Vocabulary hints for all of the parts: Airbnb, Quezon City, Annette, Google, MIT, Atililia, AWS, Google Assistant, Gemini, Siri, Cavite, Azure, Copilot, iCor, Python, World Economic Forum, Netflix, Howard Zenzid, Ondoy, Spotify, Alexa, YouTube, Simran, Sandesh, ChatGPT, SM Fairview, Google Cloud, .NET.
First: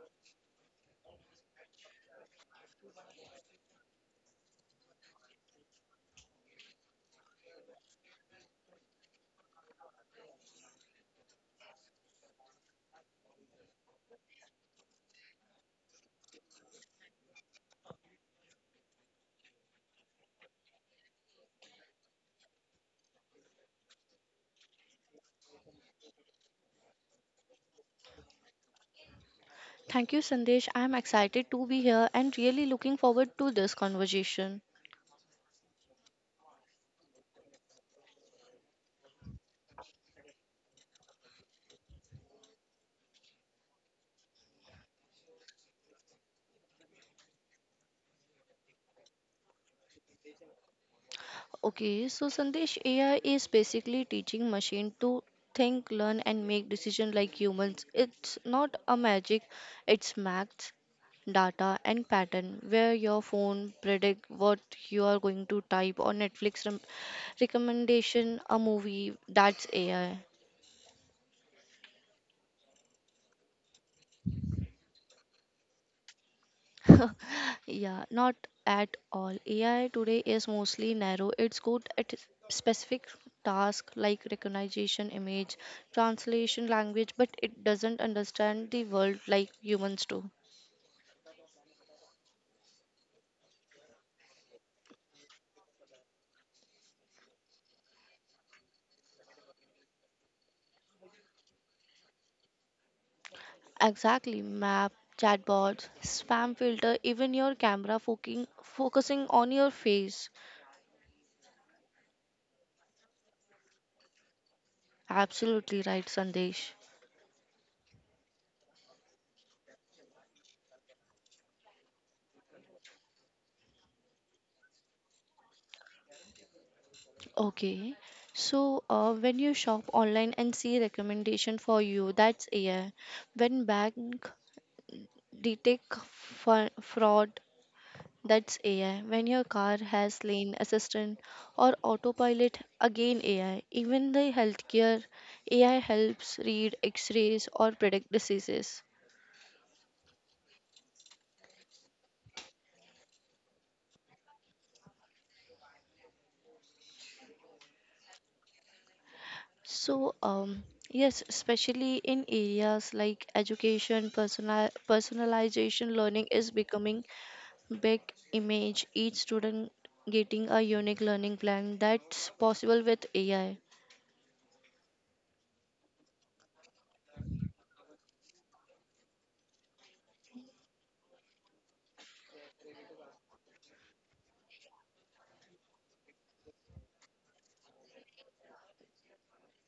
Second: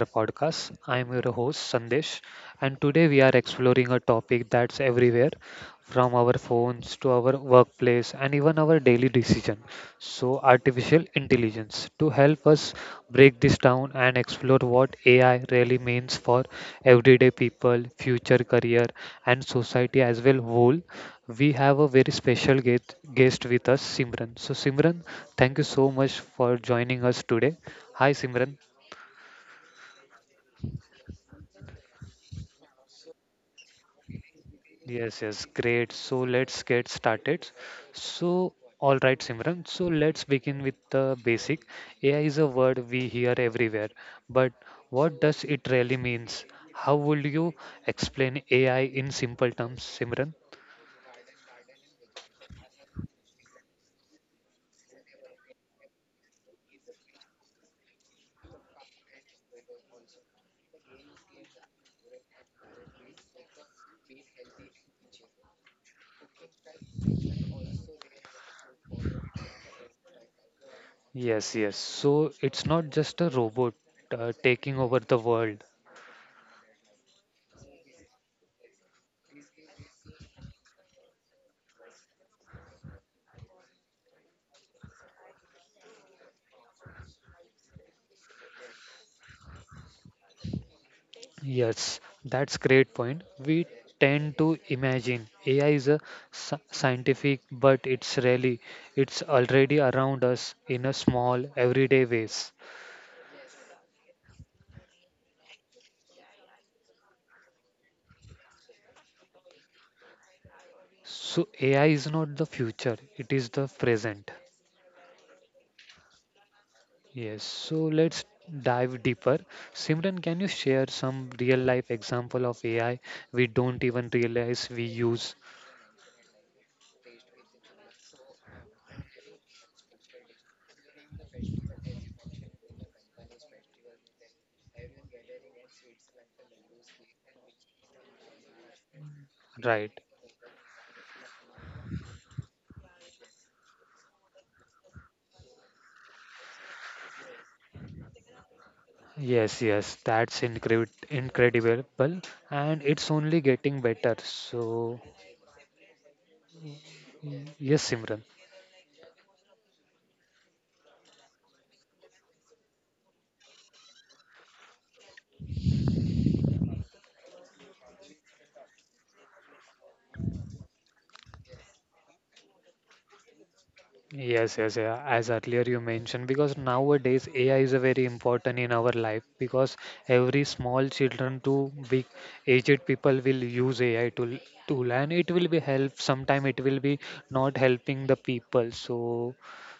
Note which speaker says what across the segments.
Speaker 1: podcast. I am your host Sandesh, and today we are exploring a topic that's everywhere from our phones to our workplace and even our daily decision. So, artificial intelligence. To help us break this down and explore what AI really means for everyday people, future career, and society as well whole, we have a very special guest with us, Simran. So, Simran, thank you so much for joining us today. Hi, Simran.
Speaker 2: Thank you, Sandesh. I'm excited to be here and really looking forward to this conversation.
Speaker 1: Yes, yes, great. So, let's get started. So, all right, Simran. So, let's begin with the basic. AI is a word we hear everywhere, but what does it really means? How would you explain AI in simple terms, Simran?
Speaker 2: Okay, so Sandesh, AI is basically teaching machine to think, learn, and make decision like humans. It's not a magic, it's maths, data, and pattern where your phone predict what you are going to type or Netflix recommendation a movie. That's AI.
Speaker 1: Yes, yes. So it's not just a robot taking over the world.
Speaker 2: Yeah, not at all. AI today is mostly narrow. It's good at specific tasks like recognition, image, translation, language, but it doesn't understand the world like humans do.
Speaker 1: Yes, that's great point. We tend to imagine AI is a scientific, but it's really it's already around us in a small everyday ways.
Speaker 2: Exactly, map, chatbots, spam filter, even your camera focusing on your face.
Speaker 1: So AI is not the future, it is the present.
Speaker 2: Absolutely right, Sandesh.
Speaker 1: Yes, so let's dive deeper. Simran, can you share some real life example of AI we don't even realize we use?
Speaker 2: Okay. So, when you shop online and see recommendation for you, that's AI. When bank detect fraud, that's AI. When your car
Speaker 1: Right.
Speaker 2: has lane assistant or autopilot, again AI. Even the healthcare, AI helps read x-rays or predict diseases.
Speaker 1: Yes, yes, that's incredible, and it's only getting better. So, yes, Simran.
Speaker 2: So yes, especially in areas like education, personalization learning is becoming big. Image each student getting a unique learning plan, that's possible with AI.
Speaker 1: Yes, yes, yeah. As earlier you mentioned, because nowadays AI is a very important in our life because every small children to big aged people will use AI tool and it will be help. Sometime it will be not helping the people. So,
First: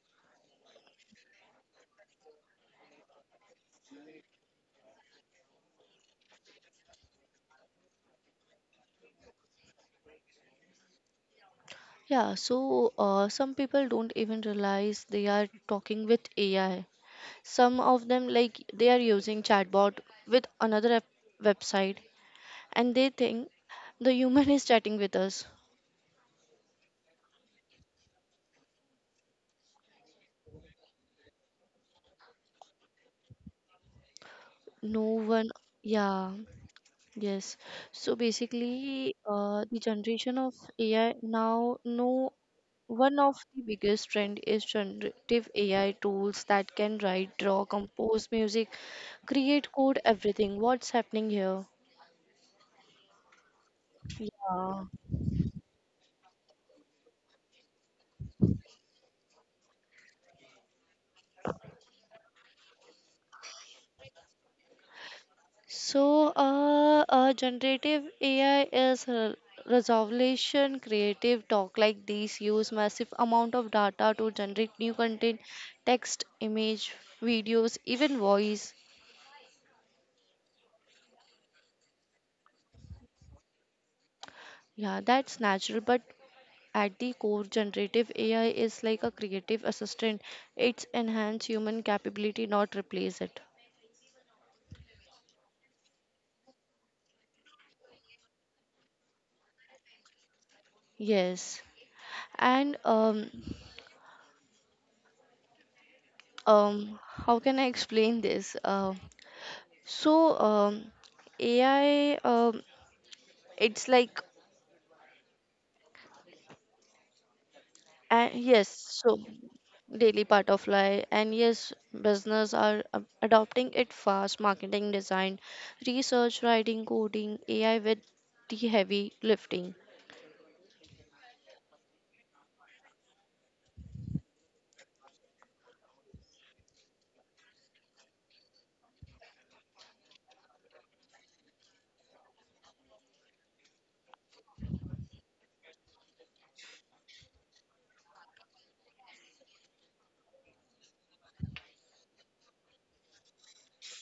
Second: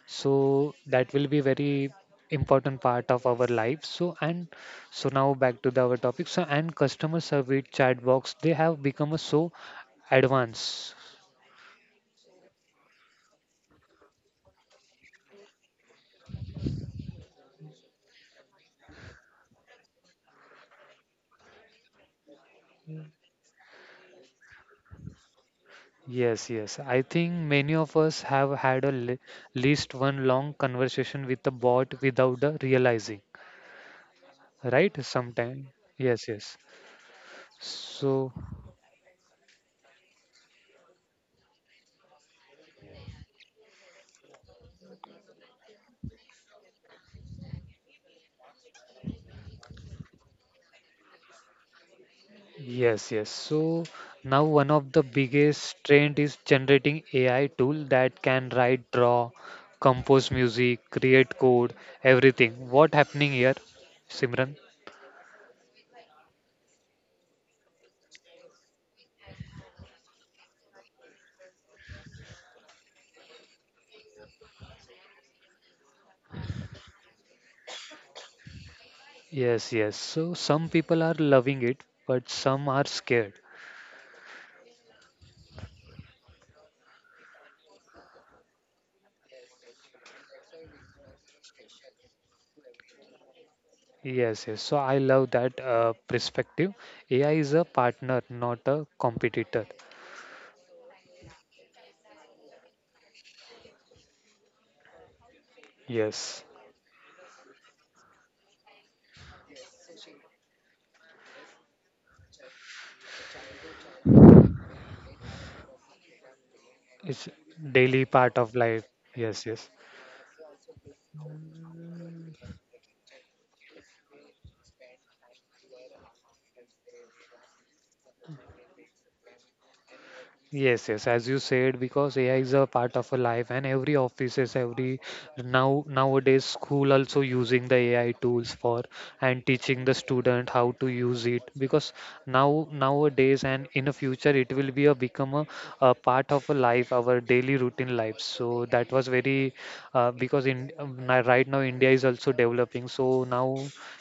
Speaker 1: so that will be very important part of our life. So and so now back to our topic. So and customer service chat box they have become a so advanced.
Speaker 2: Yeah, so some people don't even realize they are talking with AI. Some of them, like, they are using chatbot with another website, and they think the human is chatting with us.
Speaker 1: Yes, yes. I think many of us have had a least one long conversation with a bot without realizing, right?
Speaker 2: No one,
Speaker 1: Sometime. Yes,
Speaker 2: yeah,
Speaker 1: yes.
Speaker 2: yes. So
Speaker 1: So,
Speaker 2: basically, the generation of AI now, no one of the biggest trend is generative AI tools that can write, draw, compose music, create code, everything. What's happening here?
Speaker 1: yes, yes. So now one
Speaker 2: Yeah.
Speaker 1: of the biggest trend is generating AI tool that can write, draw, compose music, create code, everything. What happening here, Simran?
Speaker 2: So, generative AI is a resolution creative talk like these use massive amount of data to generate new content, text, image, videos, even voice.
Speaker 1: Yes, yes. So some people are loving it, but some are scared.
Speaker 2: Yeah, that's natural, but at the core, generative AI is like a creative assistant. It's enhance human capability, not replace it.
Speaker 1: Yes, yes. So I love that perspective. AI is a partner, not a competitor.
Speaker 2: Yes, and
Speaker 1: Yes.
Speaker 2: how can I explain this? So, AI, it's like,
Speaker 1: It's daily part of
Speaker 2: yes,
Speaker 1: life.
Speaker 2: so
Speaker 1: Yes, yes.
Speaker 2: daily part of life, and yes, business are adopting it fast. Marketing, design, research, writing, coding, AI with the heavy lifting.
Speaker 1: Yes, yes, as you said, because AI is a part of a life, and every offices, every now nowadays school also using the AI tools for and teaching the student how to use it. Because now nowadays and in the future, it will be a become a part of a life, our daily routine life. So that was very because in right now India is also developing. So now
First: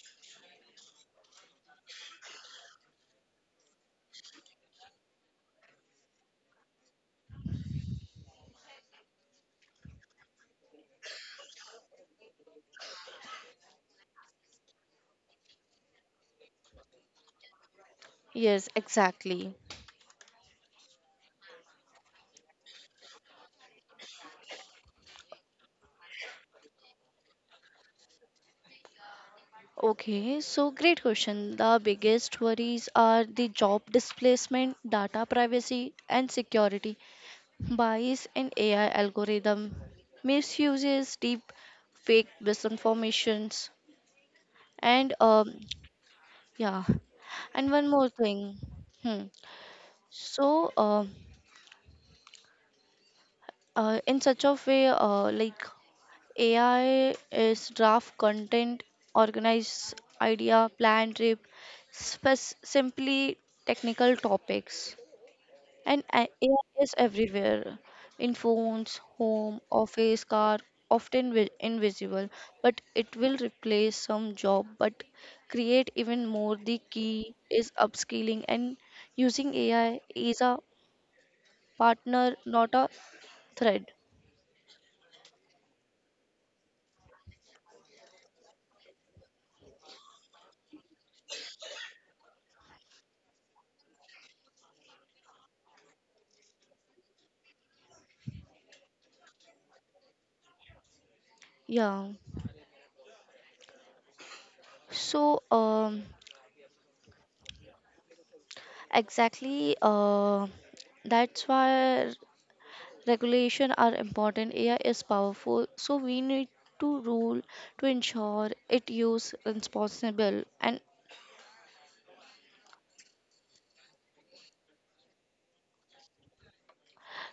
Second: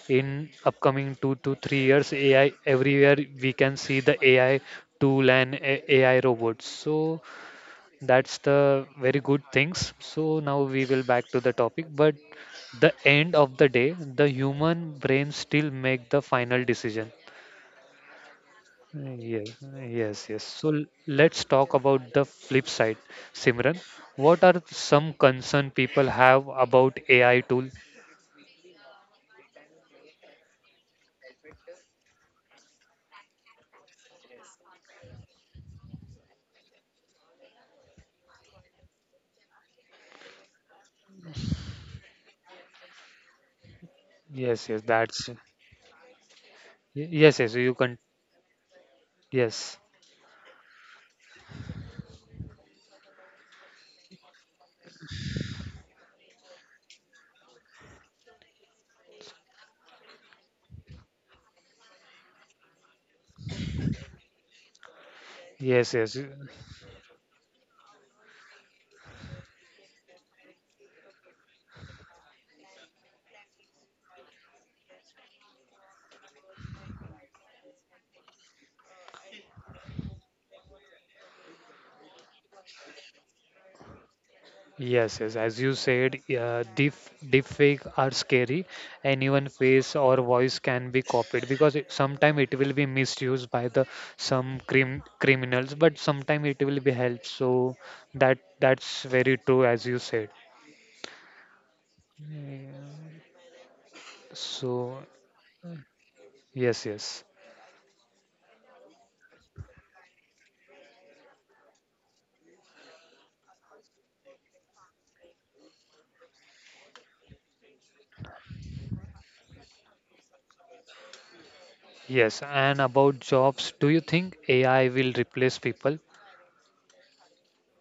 Speaker 1: in upcoming 2 to 3 years, AI everywhere we can see the AI tool and AI robots. So that's the very good things. So now we will back to the topic. But the end of the day, the human brain still make the final decision.
Speaker 2: Yes,
Speaker 1: Yes,
Speaker 2: exactly.
Speaker 1: yes, yes. So let's talk about the flip side. Simran, what are some concern people have about AI tool?
Speaker 2: Okay, so great question. The biggest worries are the job displacement, data privacy, and security, bias in AI algorithm, misuses, deep fake misinformations,
Speaker 1: Yes, yes,
Speaker 2: and
Speaker 1: that's
Speaker 2: yeah,
Speaker 1: yes, yes.
Speaker 2: and
Speaker 1: You
Speaker 2: one
Speaker 1: can
Speaker 2: more thing. Hmm.
Speaker 1: yes,
Speaker 2: So, in such a way, like AI is draft content, organize idea, plan trip, simply technical topics.
Speaker 1: yes,
Speaker 2: And
Speaker 1: yes.
Speaker 2: AI is everywhere in phones, home, office, car, often invisible, but it will replace some job but create even more. The key is upskilling and using AI is a partner, not a threat.
Speaker 1: Yes, yes, as you said, deep deepfake are scary. Anyone face or voice can be copied because it, sometime it will be misused by the some criminals, but sometime it will be helped. So that that's very true as you said.
Speaker 2: Yeah.
Speaker 1: Yeah. So
Speaker 2: So,
Speaker 1: yes, yes,
Speaker 2: exactly, that's why regulation are important. AI is powerful, so we need to rule to ensure it use responsible. And
Speaker 1: yes. And about jobs, do you think AI will replace people?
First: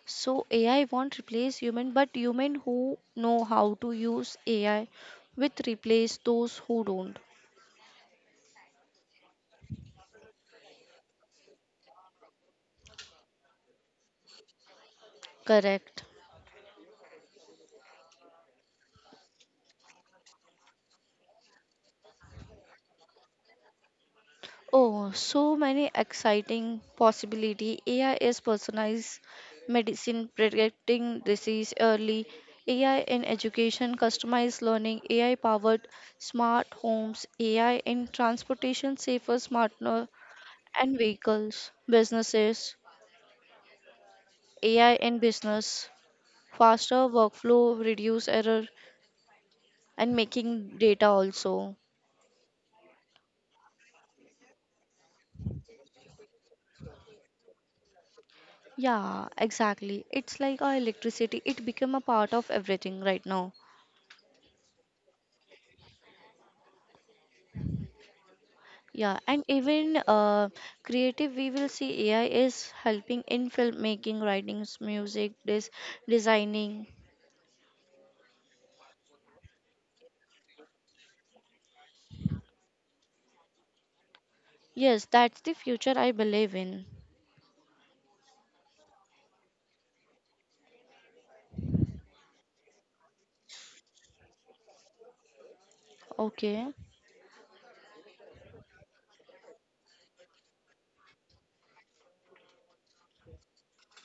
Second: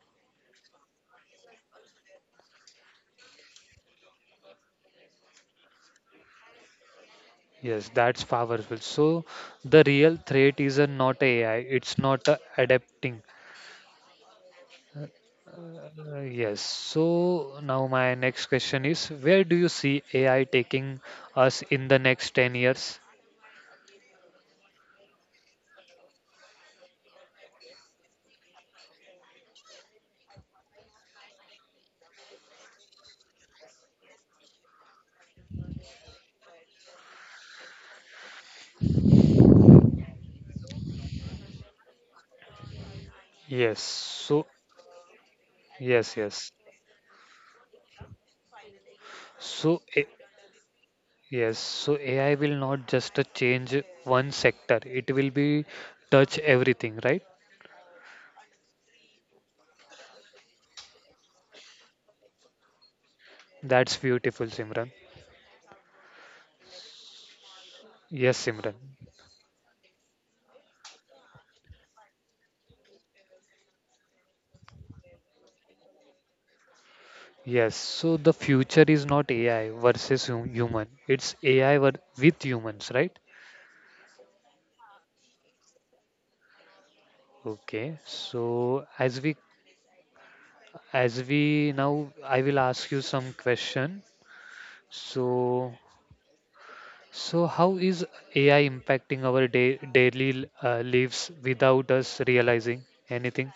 Speaker 2: so AI won't replace human, but human who know how to use AI will replace those who don't.
Speaker 1: Yes, that's powerful. So the real threat is a not AI. It's not a adapting.
Speaker 2: Correct.
Speaker 1: Yes. So now my next question is, where do you see AI taking us in the next 10 years?
Speaker 2: Oh, so many exciting possibility. AI is personalized medicine, predicting disease early, AI in education, customized learning, AI powered smart homes, AI in transportation, safer, smarter and vehicles, businesses,
Speaker 1: Yes. So
Speaker 2: AI in business,
Speaker 1: yes, yes.
Speaker 2: faster workflow, reduce error, and
Speaker 1: So
Speaker 2: making data also.
Speaker 1: yes, so AI will not just change one sector. It will be touch everything, right?
Speaker 2: Yeah, exactly. It's like our electricity. It become a part of everything right now.
Speaker 1: That's beautiful, Simran. Yes,
Speaker 2: Yeah,
Speaker 1: Simran.
Speaker 2: and even creative, we will see AI is helping in filmmaking, writings, music, this designing.
Speaker 1: Yes. So the future is not AI versus human. It's with humans, right?
Speaker 2: Yes, that's the future I believe in.
Speaker 1: Okay, so as we As we now, I will ask you some question. So,
Speaker 2: Okay,
Speaker 1: so how is AI impacting our day, daily lives without us realizing anything?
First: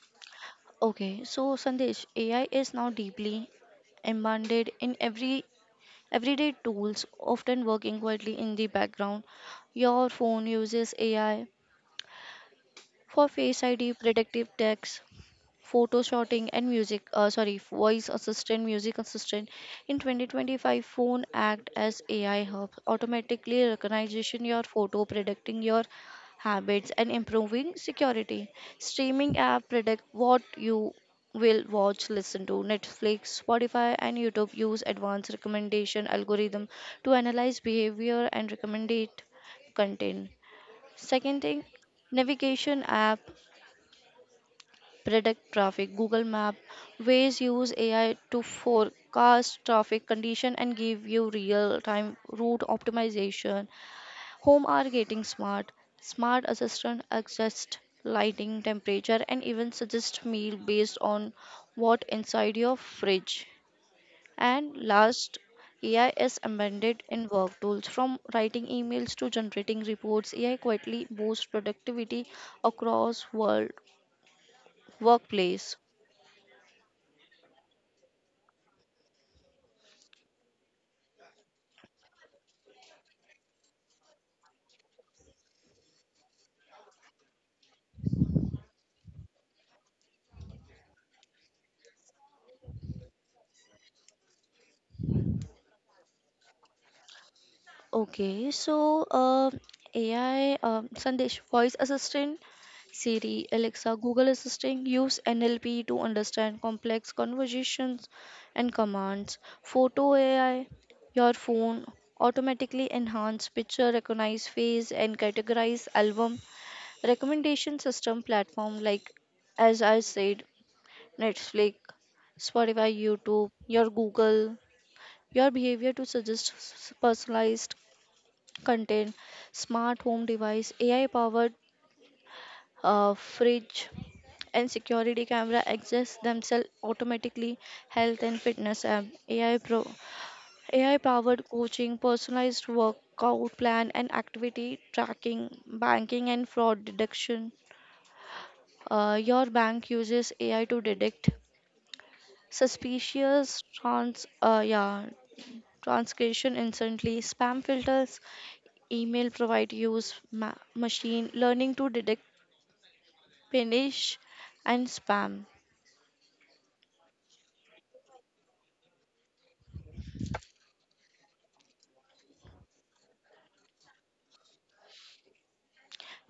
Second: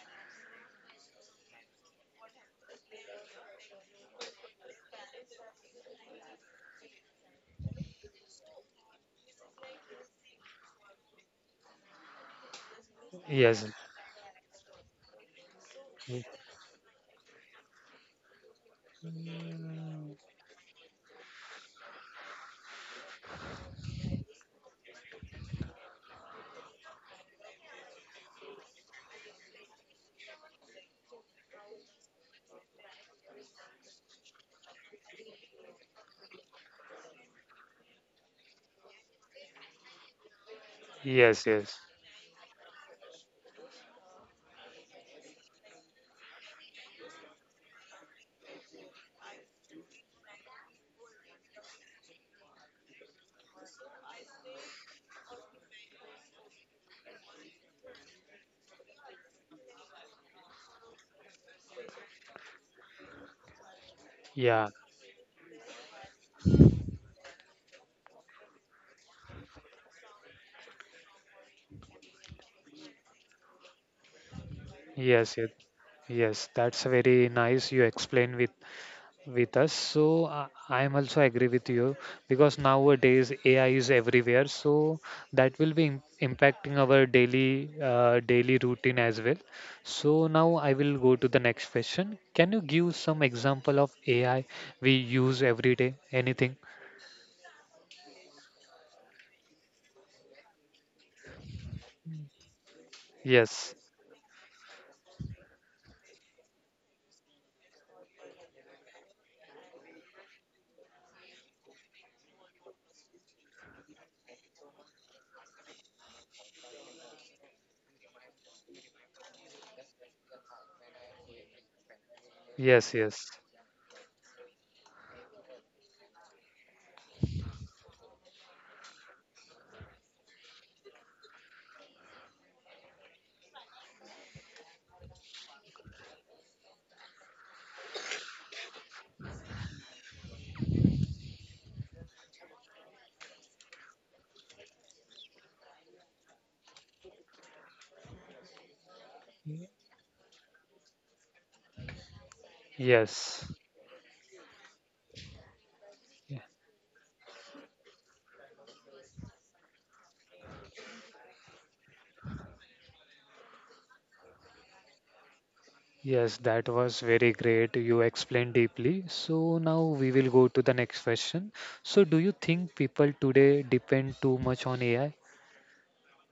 Speaker 2: okay. So Sandesh, AI is now deeply embedded in everyday tools, often working quietly in the background. Your phone uses AI for Face
Speaker 1: Yes,
Speaker 2: ID, predictive text, photo
Speaker 1: y-
Speaker 2: shooting, and music, sorry, voice assistant, music assistant. In 2025, phone act as AI hub, automatically recognition your photo, predicting your habits and improving security. Streaming app predict what you will watch, listen to. Netflix, Spotify, and YouTube use advanced recommendation algorithm to analyze behavior and recommendate content. Second
Speaker 1: yes,
Speaker 2: thing,
Speaker 1: yes,
Speaker 2: navigation app predict traffic. Google Map ways use AI to forecast traffic condition and give you real-time route optimization. Home are getting smart. Smart assistant adjust lighting, temperature, and even suggest meal based on what inside your fridge.
Speaker 1: yeah,
Speaker 2: And last, AI is embedded in work tools from writing emails to generating reports. AI quietly boosts productivity across world
Speaker 1: yes, yes,
Speaker 2: workplace.
Speaker 1: yes. That's very nice. You explain with us. So I am also agree with you because nowadays AI is everywhere. So that will be impacting our daily daily routine as well. So now I will go to the next question. Can you give some example of AI we use every day? Anything?
Speaker 2: Okay, so AI, Sandesh, voice assistant, Siri,
Speaker 1: Yes.
Speaker 2: Alexa, Google Assistant use NLP to understand complex conversations and commands. Photo AI, your phone automatically enhance picture, recognize face, and categorize album. Recommendation system platform like, as I said, Netflix,
Speaker 1: Yes.
Speaker 2: Spotify,
Speaker 1: Yes.
Speaker 2: YouTube, your Google, your behavior to suggest personalized contain smart home device, AI powered fridge, and security camera access themselves automatically. Health and fitness app, AI powered coaching, personalized workout plan and activity tracking, banking and fraud detection. Your bank uses AI to detect
Speaker 1: Yes.
Speaker 2: suspicious trans yeah, transcription instantly. Spam filters, email provide use machine learning to detect punish and spam.
Speaker 1: Yes, that was very great. You explained deeply. So now we will go to the next question. So do you think people today depend too much on AI?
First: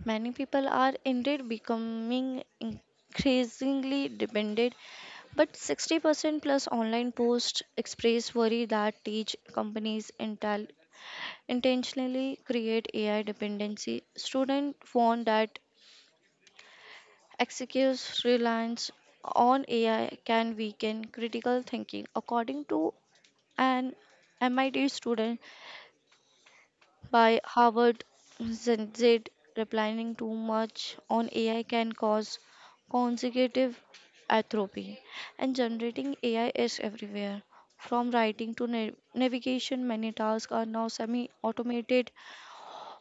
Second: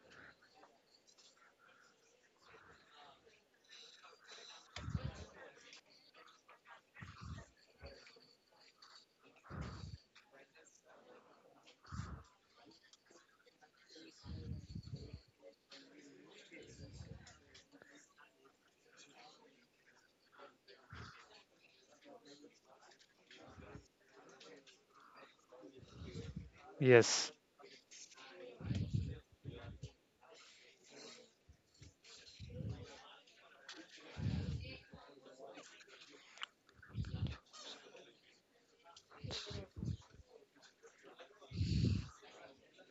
Speaker 2: Many people are indeed becoming increasingly dependent, but 60% plus online posts express worry that teach companies intentionally create AI dependency. Students warn that excessive reliance on AI can weaken critical thinking, according to an MIT student
Speaker 1: Yes,
Speaker 2: by Howard Zenzid, replying too much on AI can cause consecutive atrophy. And generating AI is everywhere. From writing to navigation, many tasks are now semi automated,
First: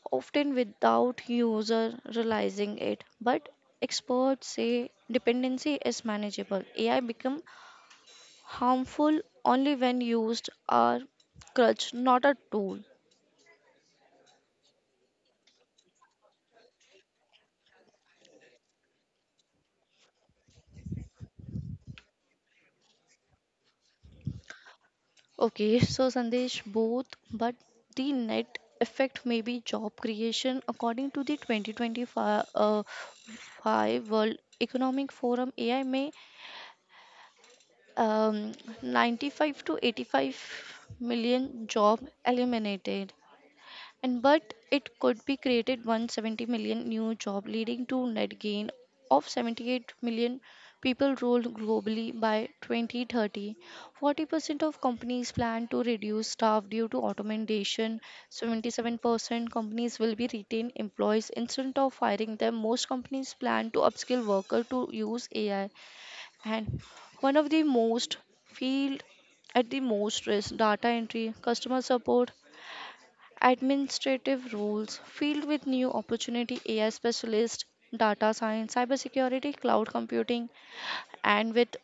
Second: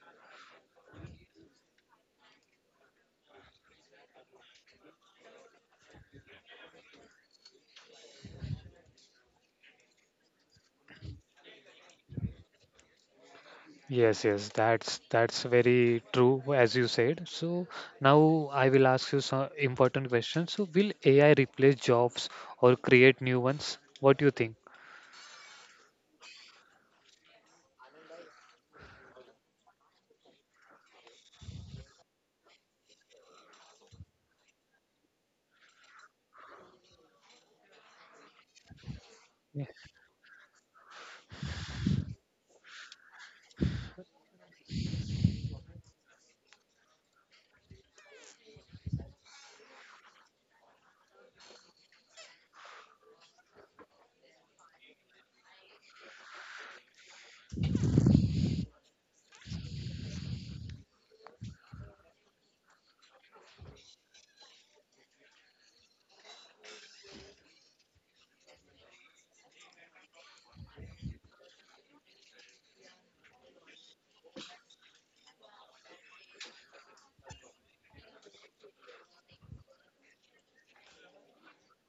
Speaker 2: often without user realizing it. But experts say dependency is manageable. AI become harmful only when used as crutch, not a tool.
Speaker 1: yes, yes. That's very true as you said. So now I will ask you some important questions. So will AI replace jobs or create new ones? What do you think?
Speaker 2: Okay, so Sandesh, both, but the net effect may be job creation. According to the 2025 five World Economic Forum, AI may um, 95
Speaker 1: Ye-
Speaker 2: to 85 million job eliminated, and but it could be created 170 million new job, leading to net gain of 78 million people role globally by 2030. 40% of companies plan to reduce staff due to automation. 77% companies will be retain employees instead of firing them. Most companies plan to upskill worker to use AI. And one of the most field at the most risk, data entry, customer support, administrative roles filled with new opportunity, AI specialist, data science, cybersecurity, cloud computing, and with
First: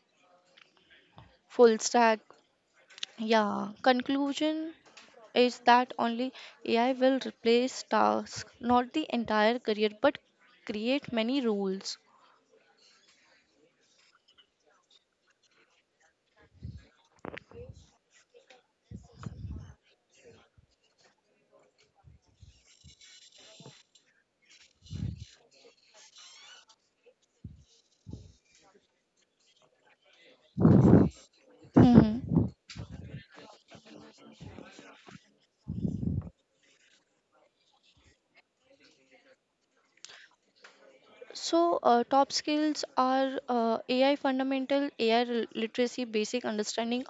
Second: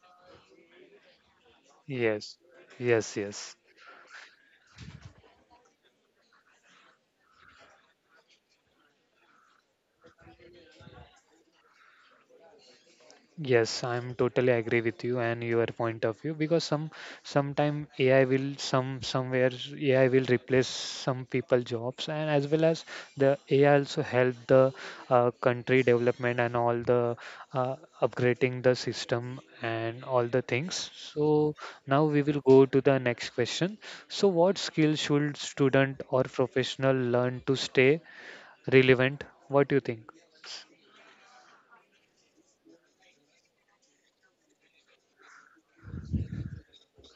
Speaker 2: full stack.
Speaker 1: Yes, yes, yes.
Speaker 2: Yeah, conclusion is that only AI will replace tasks, not the entire career, but create many roles.
Speaker 1: Yes, I'm totally agree with you and your point of view because some sometime AI will some somewhere AI will replace some people jobs and as well as the AI also help the country development and all the uh, upgrading the system and all the things. So now we will go
Speaker 2: Hmm.
Speaker 1: to the next question. So what skill should student or professional learn to stay relevant? What do you think?
Speaker 2: So, top skills are AI fundamental, AI literacy, basic understanding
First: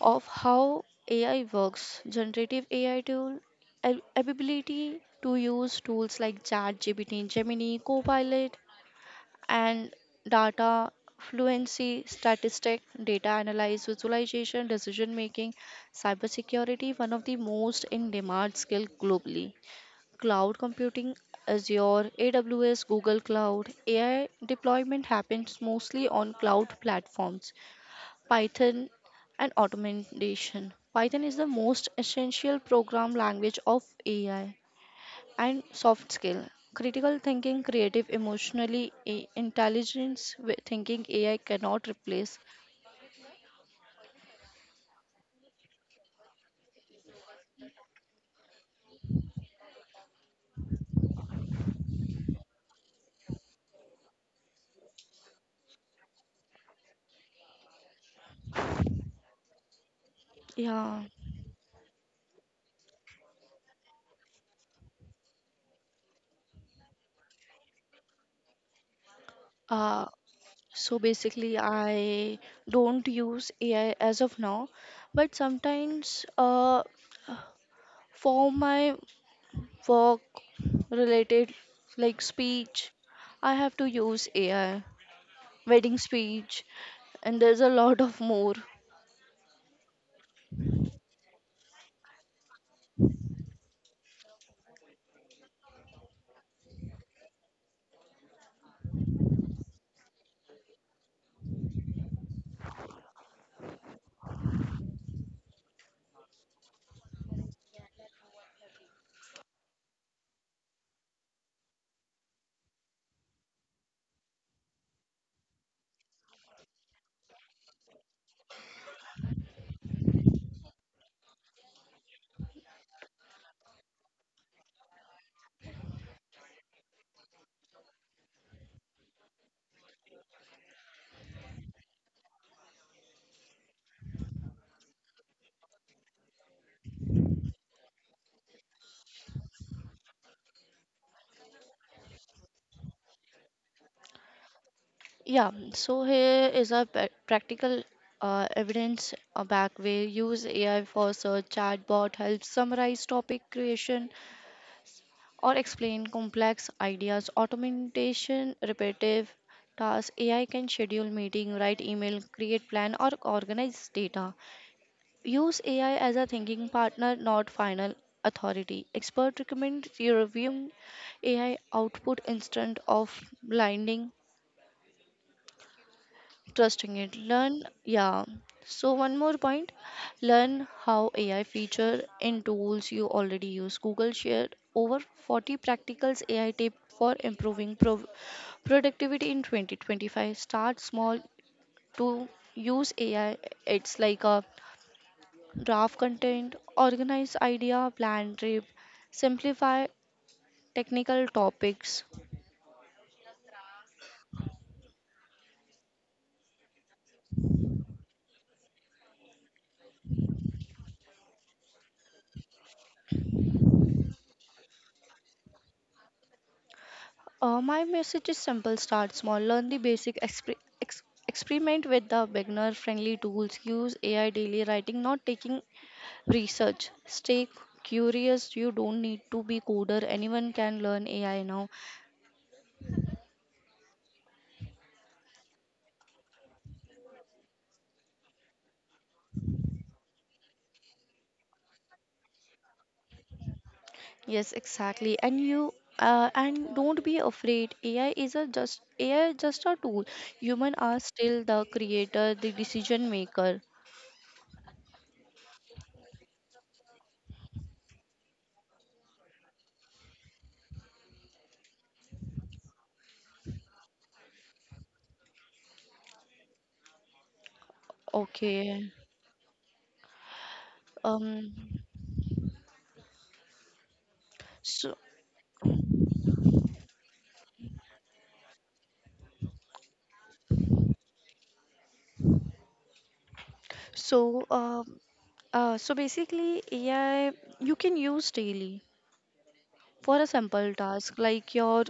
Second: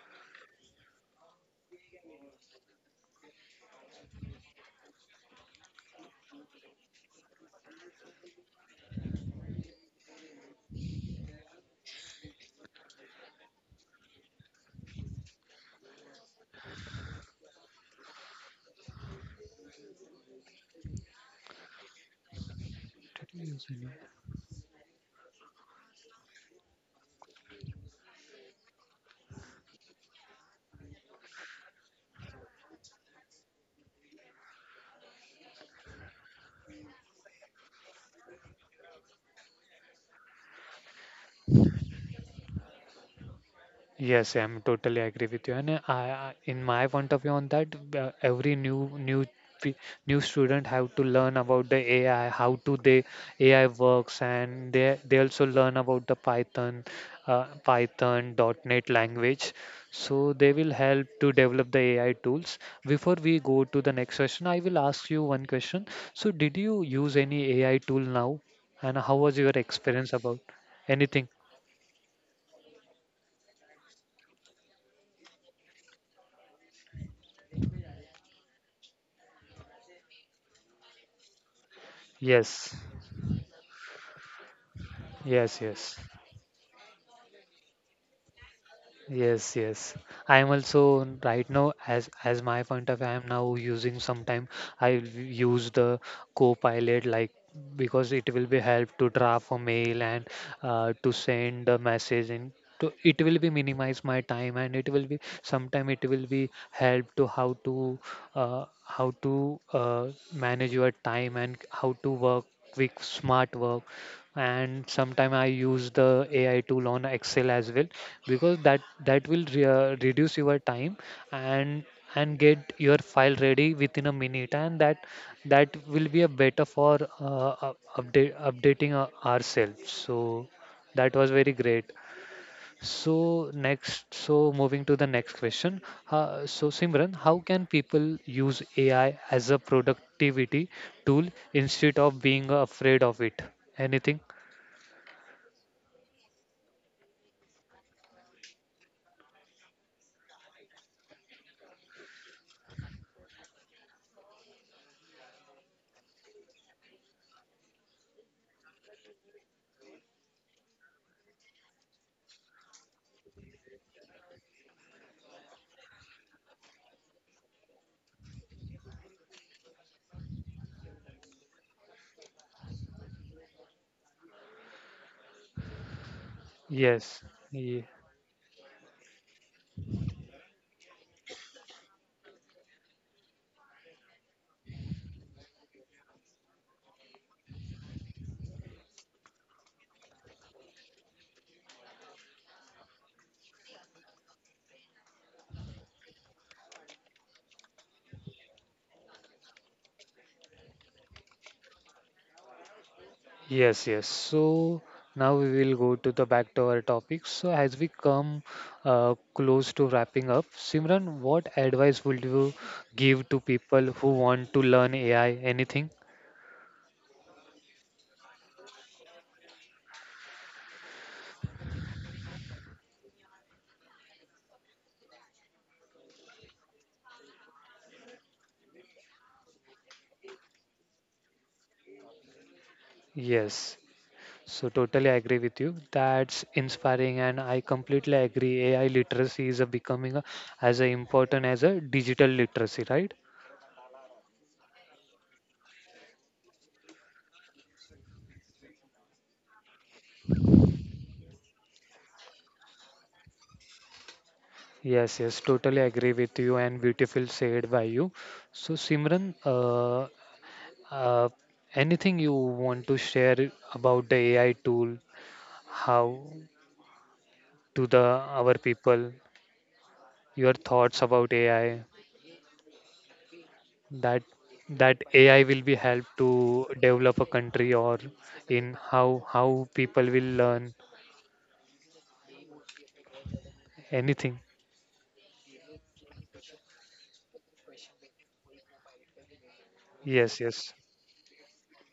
Speaker 2: of how AI works, generative AI tool, ability to use tools like ChatGPT, Gemini, Copilot, and data fluency, statistic, data analysis, visualization, decision making, cybersecurity, one of the most in demand skill globally. Cloud computing, Azure, AWS, Google Cloud, AI deployment happens mostly on cloud platforms. Python and automation. Python is the most essential program language of AI and soft skill. Critical thinking, creative, emotionally intelligence thinking AI cannot replace.
Speaker 1: Yes, I'm totally agree with you. And in my point of view on that, every new new pe- new student have to learn about the AI, how to the AI works, and they also learn about the Python, Python dot .NET language. So they will
Speaker 2: Yeah.
Speaker 1: help to develop the AI tools. Before we go to the next question, I will ask you one question. So did you use any AI tool now, and how was your
Speaker 2: Uh,
Speaker 1: experience about
Speaker 2: so
Speaker 1: anything?
Speaker 2: basically, I don't use AI as of now, but sometimes for my work related like
Speaker 1: Yes,
Speaker 2: speech, I have to use AI.
Speaker 1: yes,
Speaker 2: Wedding
Speaker 1: yes.
Speaker 2: speech, and there's a lot of more.
Speaker 1: Yes, yes. I am also right now as my point of view, I am now using sometime I use the Copilot like because it will be help to draft a mail and to send a message in to it will be minimize my time and it will be sometime it will be help to how to how to manage your time and how to work with smart work and sometime I use the AI tool on Excel as well because that that will reduce your time and and get your file ready within a minute and that that will be a better for update updating ourselves so that was very great so next so moving to the next question, so Simran how can people use AI as a productivity tool instead of being afraid of it anything?
Speaker 2: Yeah, so here is a practical evidence back where use AI for search chatbot helps summarize topic creation or explain complex ideas. Automation, repetitive tasks. AI can schedule meeting, write email, create plan, or organize data. Use AI as a thinking partner, not final authority. Expert recommend you reviewing AI output instead of blinding trusting it.
Speaker 1: Yes,
Speaker 2: Learn,
Speaker 1: ye-
Speaker 2: yeah. So one more point, learn how AI feature in tools you already use. Google shared over 40 practicals AI tips for improving productivity in 2025. Start small to use AI. It's like a draft content, organize idea, plan trip, simplify technical topics.
Speaker 1: yes, yes. So now we will go to the back to our topic. So as we come close to wrapping up, Simran, what advice would you give to people who want to learn AI? Anything?
Speaker 2: My message is simple, start small, learn the basic, experiment with the beginner friendly tools, use AI daily writing, not taking research. Stay curious, you don't need to be coder, anyone can learn AI now.
Speaker 1: Yes. So totally agree with you. That's inspiring, and I completely agree. AI literacy is a becoming a, as a important as a digital literacy, right?
Speaker 2: Yes, exactly. And you and don't be afraid. AI is just a tool. Human are still the creator, the decision maker.
Speaker 1: Yes, yes, totally agree with you and beautiful said by you. So Simran, Uh, anything you want to share about the AI tool, how to the our
Speaker 2: Okay.
Speaker 1: people, your thoughts about
Speaker 2: Um.
Speaker 1: AI, that
Speaker 2: So
Speaker 1: that AI will be help to develop a country or in how people will learn anything.
Speaker 2: so um. So basically, AI you can use daily for a
Speaker 1: Yes, yes.
Speaker 2: simple task like your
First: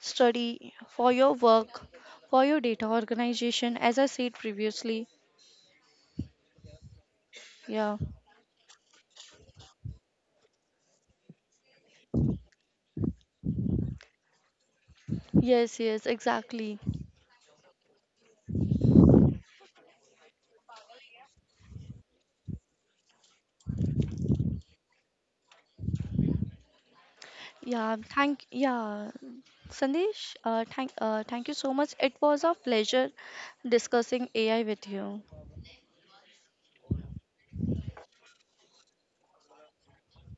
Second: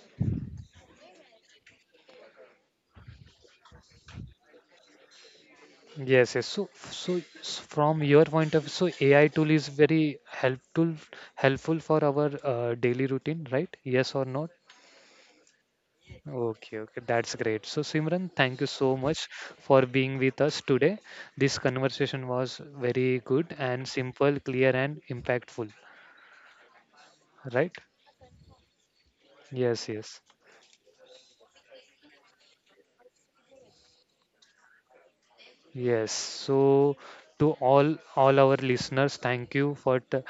Speaker 2: study, for your work, for your data organization, as I said previously.
Speaker 1: Yes, yes. So, so
Speaker 2: Yeah.
Speaker 1: from your point of view, so AI tool is very helpful helpful for our daily routine, right? Yes or not?
Speaker 2: Yes, yes, exactly.
Speaker 1: Okay, okay, that's great. So, Simran, thank you so much for being with us today. This conversation was very good and simple, clear, and impactful, right?
Speaker 2: Yeah,
Speaker 1: Yes, yes.
Speaker 2: Sandesh. Thank you so much. It was a pleasure discussing AI with you.
Speaker 1: Yes, so to all our listeners, thank you for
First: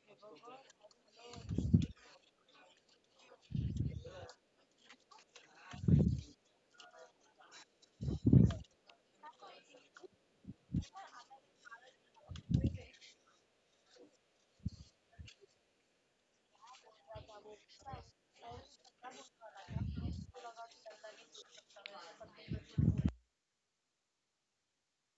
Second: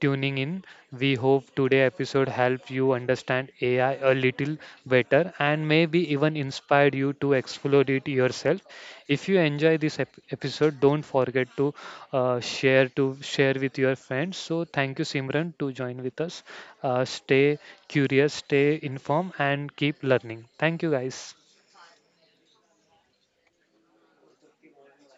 Speaker 1: tuning in. We hope today episode helped you understand AI a little better and maybe even inspired you to explore it yourself. If you enjoy this episode, don't forget to share to share with your friends. So thank you, Simran, to join with us. Stay curious, stay informed, and keep learning. Thank you, guys.